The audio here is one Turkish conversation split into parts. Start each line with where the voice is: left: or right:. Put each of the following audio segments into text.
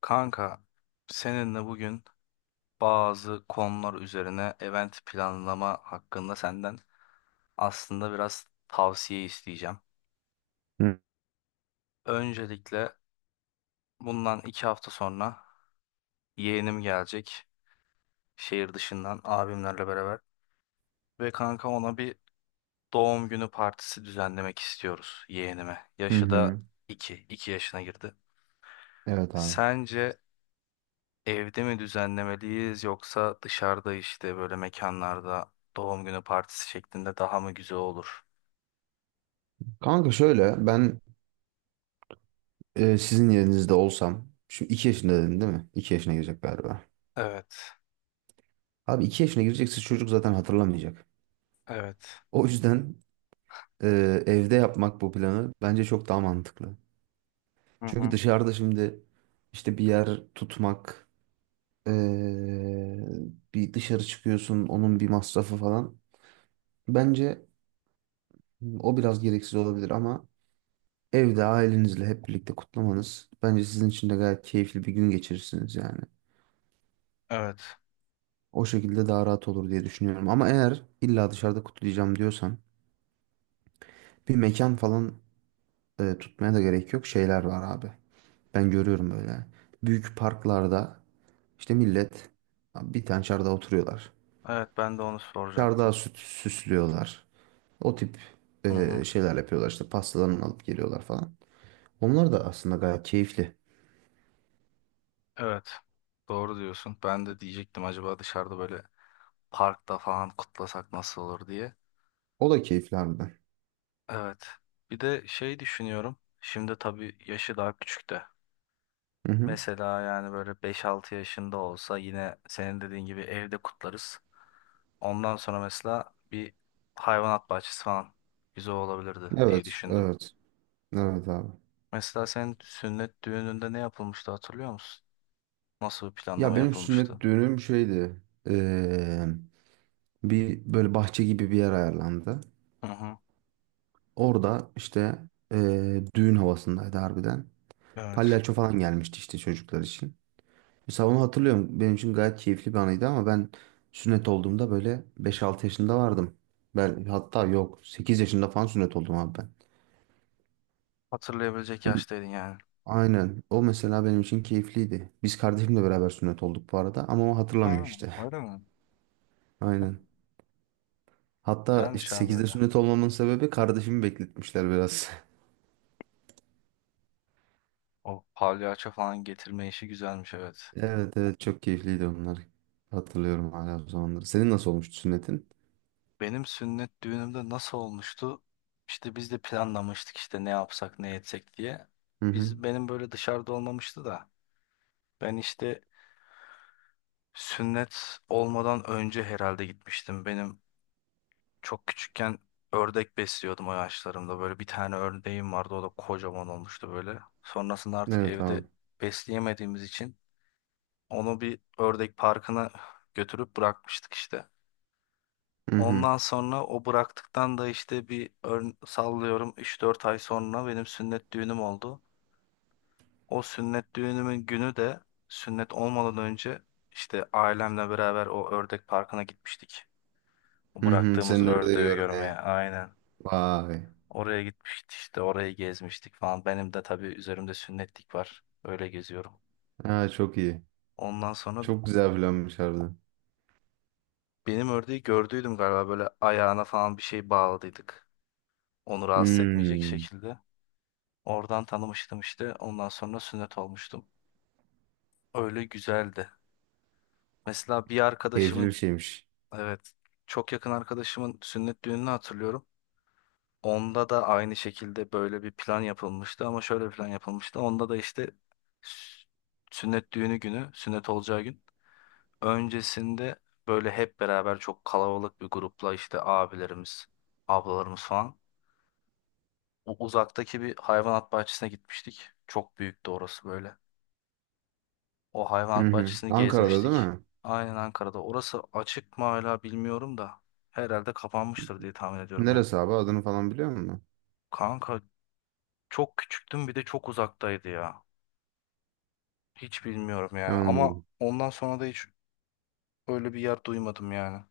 left: Kanka, seninle bugün bazı konular üzerine event planlama hakkında senden aslında biraz tavsiye isteyeceğim.
right: Hı
left: Öncelikle bundan 2 hafta sonra yeğenim gelecek şehir dışından abimlerle beraber ve kanka ona bir doğum günü partisi düzenlemek istiyoruz yeğenime.
right: hı.
left: Yaşı da
right: Hı.
left: iki yaşına girdi.
right: Evet abi.
left: Sence evde mi düzenlemeliyiz yoksa dışarıda işte böyle mekanlarda doğum günü partisi şeklinde daha mı güzel olur?
right: Kanka şöyle ben sizin yerinizde olsam şimdi 2 yaşında dedin değil mi? 2 yaşına girecek galiba.
left: Evet,
right: Abi 2 yaşına girecekse çocuk zaten hatırlamayacak.
left: evet.
right: O yüzden evde yapmak bu planı bence çok daha mantıklı.
left: Hı
right: Çünkü
left: hı.
right: dışarıda şimdi işte bir yer tutmak, e, bir dışarı çıkıyorsun, onun bir masrafı falan. Bence o biraz gereksiz olabilir ama evde ailenizle hep birlikte kutlamanız bence sizin için de gayet keyifli bir gün geçirirsiniz yani.
left: Evet.
right: O şekilde daha rahat olur diye düşünüyorum. Ama eğer illa dışarıda kutlayacağım diyorsan bir mekan falan tutmaya da gerek yok. Şeyler var abi. Ben görüyorum böyle. Büyük parklarda işte millet bir tane çardağa oturuyorlar.
left: Evet, ben de onu
right: Çardağı
left: soracaktım.
right: süt süslüyorlar. O tip
left: Hı hı.
right: şeyler yapıyorlar, işte pastalarını alıp geliyorlar falan. Onlar da aslında gayet keyifli.
left: Evet. Doğru diyorsun. Ben de diyecektim acaba dışarıda böyle parkta falan kutlasak nasıl olur diye.
right: O da keyifli harbiden.
left: Evet. Bir de şey düşünüyorum. Şimdi tabii yaşı daha küçük de.
right: Hı hı.
left: Mesela yani böyle 5-6 yaşında olsa yine senin dediğin gibi evde kutlarız. Ondan sonra mesela bir hayvanat bahçesi falan güzel olabilirdi diye
right: Evet,
left: düşündüm.
right: evet. Evet abi.
left: Mesela senin sünnet düğününde ne yapılmıştı hatırlıyor musun? Nasıl bir
right: Ya
left: planlama
right: benim sünnet
left: yapılmıştı?
right: düğünüm şeydi. Bir böyle bahçe gibi bir yer ayarlandı.
left: Hı hı.
right: Orada işte, düğün havasındaydı harbiden.
left: Evet.
right: Palyaço falan gelmişti işte çocuklar için. Mesela onu hatırlıyorum. Benim için gayet keyifli bir anıydı ama ben sünnet olduğumda böyle beş 6 yaşında vardım. Ben hatta yok, 8 yaşında falan sünnet oldum abi ben.
left: Hatırlayabilecek
right: Hı.
left: yaştaydın yani.
right: Aynen. O mesela benim için keyifliydi. Biz kardeşimle beraber sünnet olduk bu arada ama o hatırlamıyor
left: Ha,
right: işte.
left: öyle mi?
right: Aynen. Hatta işte
left: Güzelmiş abi
right: 8'de
left: öyle.
right: sünnet olmamın sebebi kardeşimi bekletmişler biraz.
left: O palyaço falan getirme işi güzelmiş, evet.
right: Evet, evet, çok keyifliydi onlar. Hatırlıyorum hala o zamanları. Senin nasıl olmuştu sünnetin?
left: Benim sünnet düğünümde nasıl olmuştu? İşte biz de planlamıştık işte ne yapsak ne etsek diye.
right: Hı hı.
left: Biz, benim böyle dışarıda olmamıştı da. Ben işte sünnet olmadan önce herhalde gitmiştim. Benim çok küçükken ördek besliyordum o yaşlarımda. Böyle bir tane ördeğim vardı, o da kocaman olmuştu böyle. Sonrasında artık
right: Evet
left: evde
right: abi.
left: besleyemediğimiz için onu bir ördek parkına götürüp bırakmıştık işte.
right: Hı hı.
left: Ondan sonra o bıraktıktan da işte bir sallıyorum 3-4 ay sonra benim sünnet düğünüm oldu. O sünnet düğünümün günü de sünnet olmadan önce işte ailemle beraber o ördek parkına gitmiştik. O
right: Hı hı.
left: bıraktığımız
right: Senin ördeği
left: ördeği görmeye,
right: görmeye.
left: aynen.
right: Vay.
left: Oraya gitmiştik işte, orayı gezmiştik falan. Benim de tabii üzerimde sünnetlik var. Öyle geziyorum.
right: Ha, çok iyi.
left: Ondan sonra
right: Çok güzel planmış harbiden.
left: benim ördeği gördüydüm galiba, böyle ayağına falan bir şey bağladıydık. Onu rahatsız etmeyecek
right: Hmm.
left: şekilde. Oradan tanımıştım işte. Ondan sonra sünnet olmuştum. Öyle güzeldi. Mesela bir
right: Keyifli bir
left: arkadaşımın,
right: şeymiş.
left: evet, çok yakın arkadaşımın sünnet düğününü hatırlıyorum. Onda da aynı şekilde böyle bir plan yapılmıştı ama şöyle bir plan yapılmıştı. Onda da işte s- sünnet düğünü günü, sünnet olacağı gün öncesinde böyle hep beraber çok kalabalık bir grupla işte abilerimiz, ablalarımız falan. Uzaktaki bir hayvanat bahçesine gitmiştik. Çok büyüktü orası böyle. O
right: Hı
left: hayvanat
right: hı.
left: bahçesini
right: Ankara'da değil
left: gezmiştik.
right: mi?
left: Aynen, Ankara'da. Orası açık mı hala bilmiyorum da. Herhalde kapanmıştır diye tahmin ediyorum ya.
right: Neresi abi? Adını falan biliyor musun?
left: Kanka çok küçüktüm, bir de çok uzaktaydı ya. Hiç bilmiyorum yani, ama
right: Anladım.
left: ondan sonra da hiç öyle bir yer duymadım yani.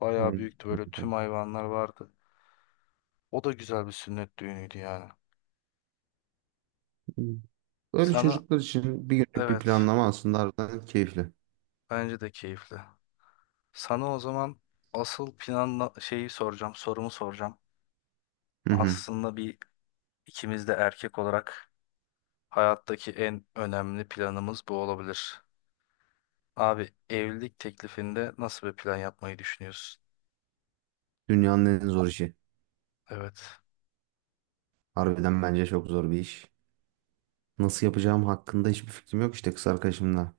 left: Bayağı büyüktü böyle, tüm
right: Anladım.
left: hayvanlar vardı. O da güzel bir sünnet düğünüydü yani.
right: Öyle
left: Sana,
right: çocuklar için bir günlük bir
left: evet,
right: planlama aslında harbiden keyifli.
left: bence de keyifli. Sana o zaman asıl planla şeyi soracağım, sorumu soracağım.
right: Hı hı.
left: Aslında bir ikimiz de erkek olarak hayattaki en önemli planımız bu olabilir. Abi evlilik teklifinde nasıl bir plan yapmayı düşünüyorsun?
right: Dünyanın en zor işi.
left: Evet.
right: Harbiden bence çok zor bir iş. Nasıl yapacağım hakkında hiçbir fikrim yok. İşte kız arkadaşımla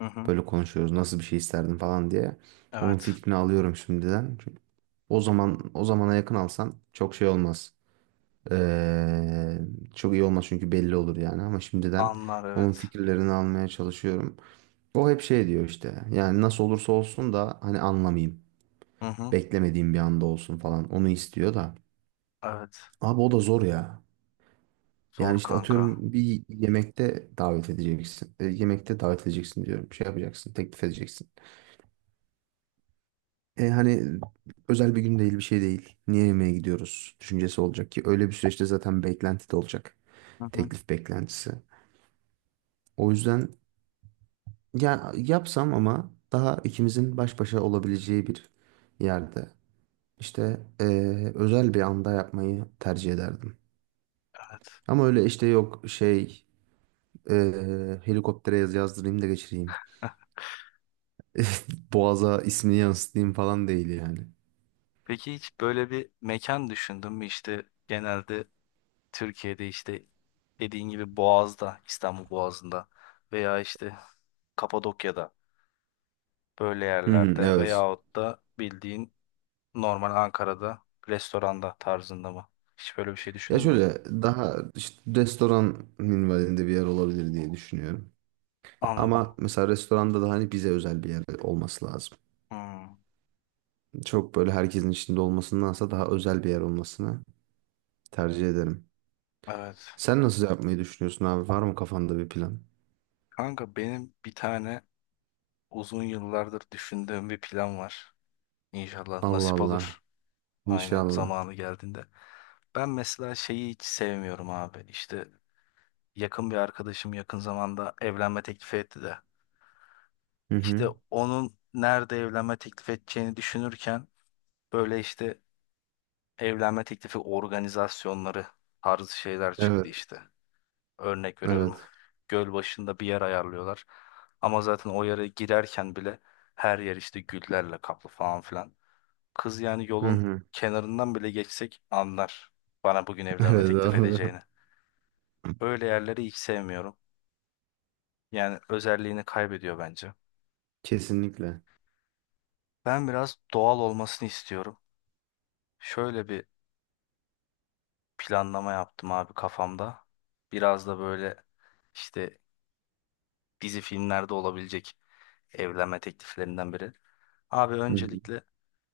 left: Hı hı.
right: böyle konuşuyoruz. Nasıl bir şey isterdim falan diye. Onun
left: Evet.
right: fikrini alıyorum şimdiden. Çünkü o zaman, o zamana yakın alsan çok şey olmaz. Ee, Çok iyi olmaz çünkü belli olur yani, ama şimdiden
left: Anlar,
right: onun
left: evet.
right: fikirlerini almaya çalışıyorum. O hep şey diyor işte. Yani nasıl olursa olsun da hani anlamayayım.
left: Hı hı.
right: Beklemediğim bir anda olsun falan. Onu istiyor da.
left: Evet.
right: Abi o da zor ya.
left: Zor,
right: Yani işte
left: kanka.
right: atıyorum, bir yemekte davet edeceksin. Yemekte davet edeceksin diyorum. Şey yapacaksın, teklif edeceksin. Hani özel bir gün değil, bir şey değil. Niye yemeğe gidiyoruz düşüncesi olacak ki. Öyle bir süreçte zaten beklenti de olacak.
left: Hı hı.
right: Teklif beklentisi. O yüzden ya yapsam ama daha ikimizin baş başa olabileceği bir yerde. İşte özel bir anda yapmayı tercih ederdim.
left: Evet.
right: Ama öyle işte, yok şey, e, helikoptere yazdırayım da geçireyim. Boğaza ismini yansıtayım falan değil yani.
left: Peki hiç böyle bir mekan düşündün mü? İşte genelde Türkiye'de işte dediğin gibi Boğaz'da, İstanbul Boğazı'nda veya işte Kapadokya'da böyle
right: Hı hı,
left: yerlerde
right: evet.
left: veyahut da bildiğin normal Ankara'da restoranda tarzında mı? Hiç böyle bir şey
right: Ya
left: düşündün mü?
right: şöyle, daha işte restoran minvalinde bir yer olabilir diye düşünüyorum.
left: Anladım.
right: Ama mesela restoranda da hani bize özel bir yer olması lazım.
left: Hmm,
right: Çok böyle herkesin içinde olmasındansa daha özel bir yer olmasını tercih ederim.
left: evet.
right: Sen nasıl yapmayı düşünüyorsun abi? Var mı kafanda bir plan?
left: Kanka benim bir tane uzun yıllardır düşündüğüm bir plan var. İnşallah
right: Allah
left: nasip
right: Allah.
left: olur. Aynen,
right: İnşallah.
left: zamanı geldiğinde. Ben mesela şeyi hiç sevmiyorum abi. İşte yakın bir arkadaşım yakın zamanda evlenme teklifi etti de.
right: Hı
left: İşte
right: hı.
left: onun nerede evlenme teklif edeceğini düşünürken böyle işte evlenme teklifi organizasyonları tarzı şeyler çıktı
right: Evet.
left: işte. Örnek veriyorum.
right: Evet.
left: Göl başında bir yer ayarlıyorlar. Ama zaten o yere girerken bile her yer işte güllerle kaplı falan filan. Kız yani
right: Hı
left: yolun
right: hı.
left: kenarından bile geçsek anlar bana bugün evlenme
right: Evet
left: teklif
right: abi.
left: edeceğini. Öyle yerleri hiç sevmiyorum. Yani özelliğini kaybediyor bence.
right: Kesinlikle.
left: Ben biraz doğal olmasını istiyorum. Şöyle bir planlama yaptım abi kafamda. Biraz da böyle işte dizi filmlerde olabilecek evlenme tekliflerinden biri. Abi
right: Hı hı.
left: öncelikle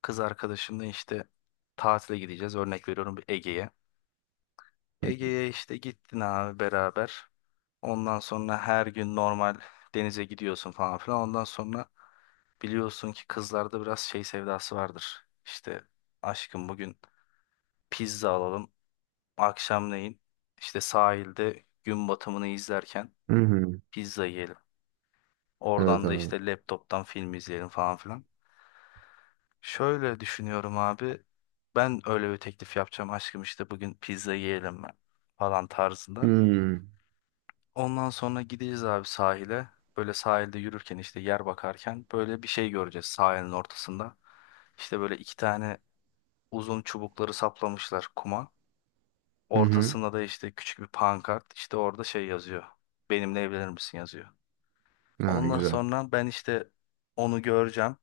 left: kız arkadaşımla işte tatile gideceğiz. Örnek veriyorum, bir Ege'ye.
right: Hı hı.
left: Ege'ye işte gittin abi beraber. Ondan sonra her gün normal denize gidiyorsun falan filan. Ondan sonra biliyorsun ki kızlarda biraz şey sevdası vardır. İşte aşkım bugün pizza alalım. Akşamleyin işte sahilde gün batımını izlerken
right: Hı hı.
left: pizza yiyelim.
right: Evet
left: Oradan da
right: abi.
left: işte laptoptan film izleyelim falan filan. Şöyle düşünüyorum abi. Ben öyle bir teklif yapacağım, aşkım işte bugün pizza yiyelim mi, falan tarzında.
right: Hmm.
left: Ondan sonra gideceğiz abi sahile. Böyle sahilde yürürken işte yer bakarken böyle bir şey göreceğiz sahilin ortasında. İşte böyle iki tane uzun çubukları saplamışlar kuma.
right: Hı hı.
left: Ortasında da işte küçük bir pankart. İşte orada şey yazıyor. Benimle evlenir misin yazıyor.
right: Ha,
left: Ondan
right: güzel.
left: sonra ben işte onu göreceğim.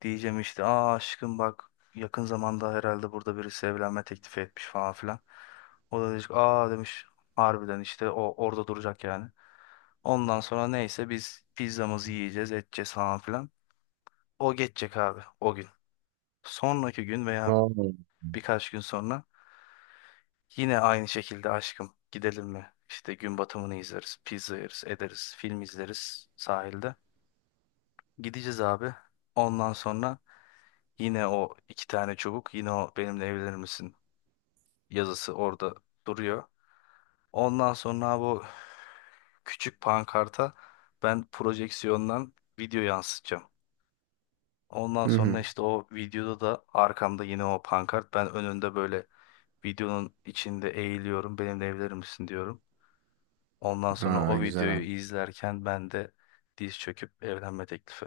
left: Diyeceğim işte, aa aşkım bak yakın zamanda herhalde burada birisi evlenme teklifi etmiş falan filan. O da diyecek, aa demiş harbiden işte, o orada duracak yani. Ondan sonra neyse biz pizzamızı yiyeceğiz, edeceğiz falan filan. O geçecek abi o gün. Sonraki gün veya
right: Aa.
left: birkaç gün sonra yine aynı şekilde aşkım gidelim mi? İşte gün batımını izleriz, pizza yeriz, ederiz, film izleriz sahilde. Gideceğiz abi. Ondan sonra yine o iki tane çubuk, yine o benimle evlenir misin yazısı orada duruyor. Ondan sonra bu küçük pankarta ben projeksiyondan video yansıtacağım. Ondan
right: Hı
left: sonra
right: hı.
left: işte o videoda da arkamda yine o pankart. Ben önünde böyle videonun içinde eğiliyorum. Benimle evlenir misin diyorum. Ondan sonra
right: Aa,
left: o
right: güzel
left: videoyu
right: abi.
left: izlerken ben de diz çöküp evlenme teklifi.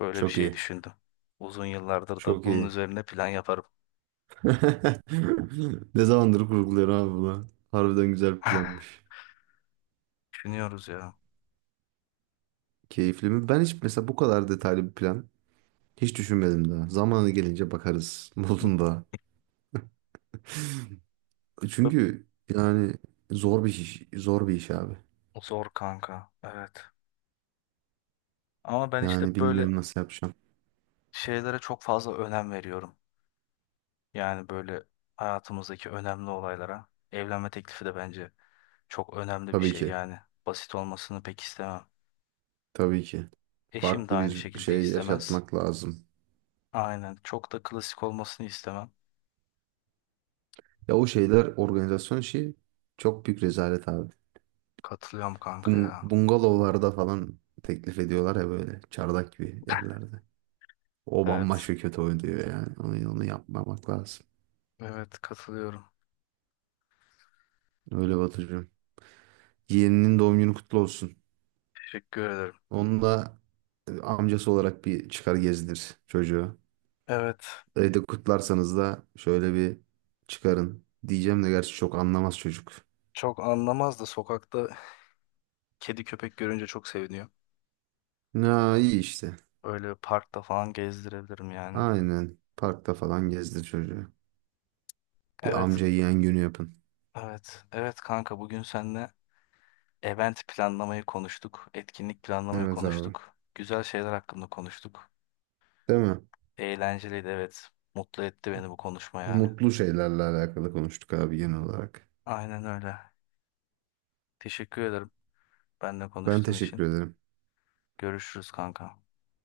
left: Böyle bir
right: Çok
left: şey
right: iyi.
left: düşündüm. Uzun yıllardır da
right: Çok
left: bunun
right: iyi.
left: üzerine plan yaparım.
right: Ne zamandır kurguluyorum abi bunu. Harbiden güzel planmış.
left: Düşünüyoruz ya.
right: Keyifli mi? Ben hiç mesela bu kadar detaylı bir plan hiç düşünmedim daha. Zamanı gelince bakarız modunda. Çünkü yani zor bir iş, zor bir iş abi.
left: Zor kanka. Evet. Ama ben işte
right: Yani
left: böyle
right: bilmiyorum nasıl yapacağım.
left: şeylere çok fazla önem veriyorum. Yani böyle hayatımızdaki önemli olaylara. Evlenme teklifi de bence çok önemli bir
right: Tabii
left: şey
right: ki.
left: yani. Basit olmasını pek istemem.
right: Tabii ki.
left: Eşim de
right: Farklı
left: aynı
right: bir
left: şekilde
right: şey
left: istemez.
right: yaşatmak lazım.
left: Aynen. Çok da klasik olmasını istemem.
right: Ya o şeyler organizasyon işi çok büyük rezalet abi.
left: Katılıyorum kanka
right: Bung-
left: ya.
right: bungalovlarda falan teklif ediyorlar ya, böyle çardak gibi yerlerde. O
left: Evet.
right: bambaşka kötü oynuyor yani. Onu yapmamak lazım.
left: Evet, katılıyorum.
right: Öyle Batucuğum. Yeğeninin doğum günü kutlu olsun.
left: Teşekkür ederim.
right: Onu da amcası olarak bir çıkar gezdir çocuğu.
left: Evet.
right: Evde kutlarsanız da şöyle bir çıkarın. Diyeceğim de gerçi çok anlamaz çocuk.
left: Çok anlamaz da sokakta kedi köpek görünce çok seviniyor.
right: Ya iyi işte.
left: Öyle parkta falan gezdirebilirim yani.
right: Aynen. Parkta falan gezdir çocuğu. Bir
left: Evet,
right: amca yeğen günü yapın.
left: evet, evet kanka, bugün seninle event planlamayı konuştuk, etkinlik planlamayı
right: Evet abi.
left: konuştuk, güzel şeyler hakkında konuştuk.
right: Değil mi?
left: Eğlenceliydi, evet, mutlu etti beni bu konuşma yani.
right: Mutlu şeylerle alakalı konuştuk abi genel olarak.
left: Aynen öyle. Teşekkür ederim benimle
right: Ben
left: konuştuğun için.
right: teşekkür ederim.
left: Görüşürüz kanka.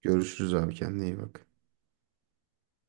right: Görüşürüz abi, kendine iyi bak.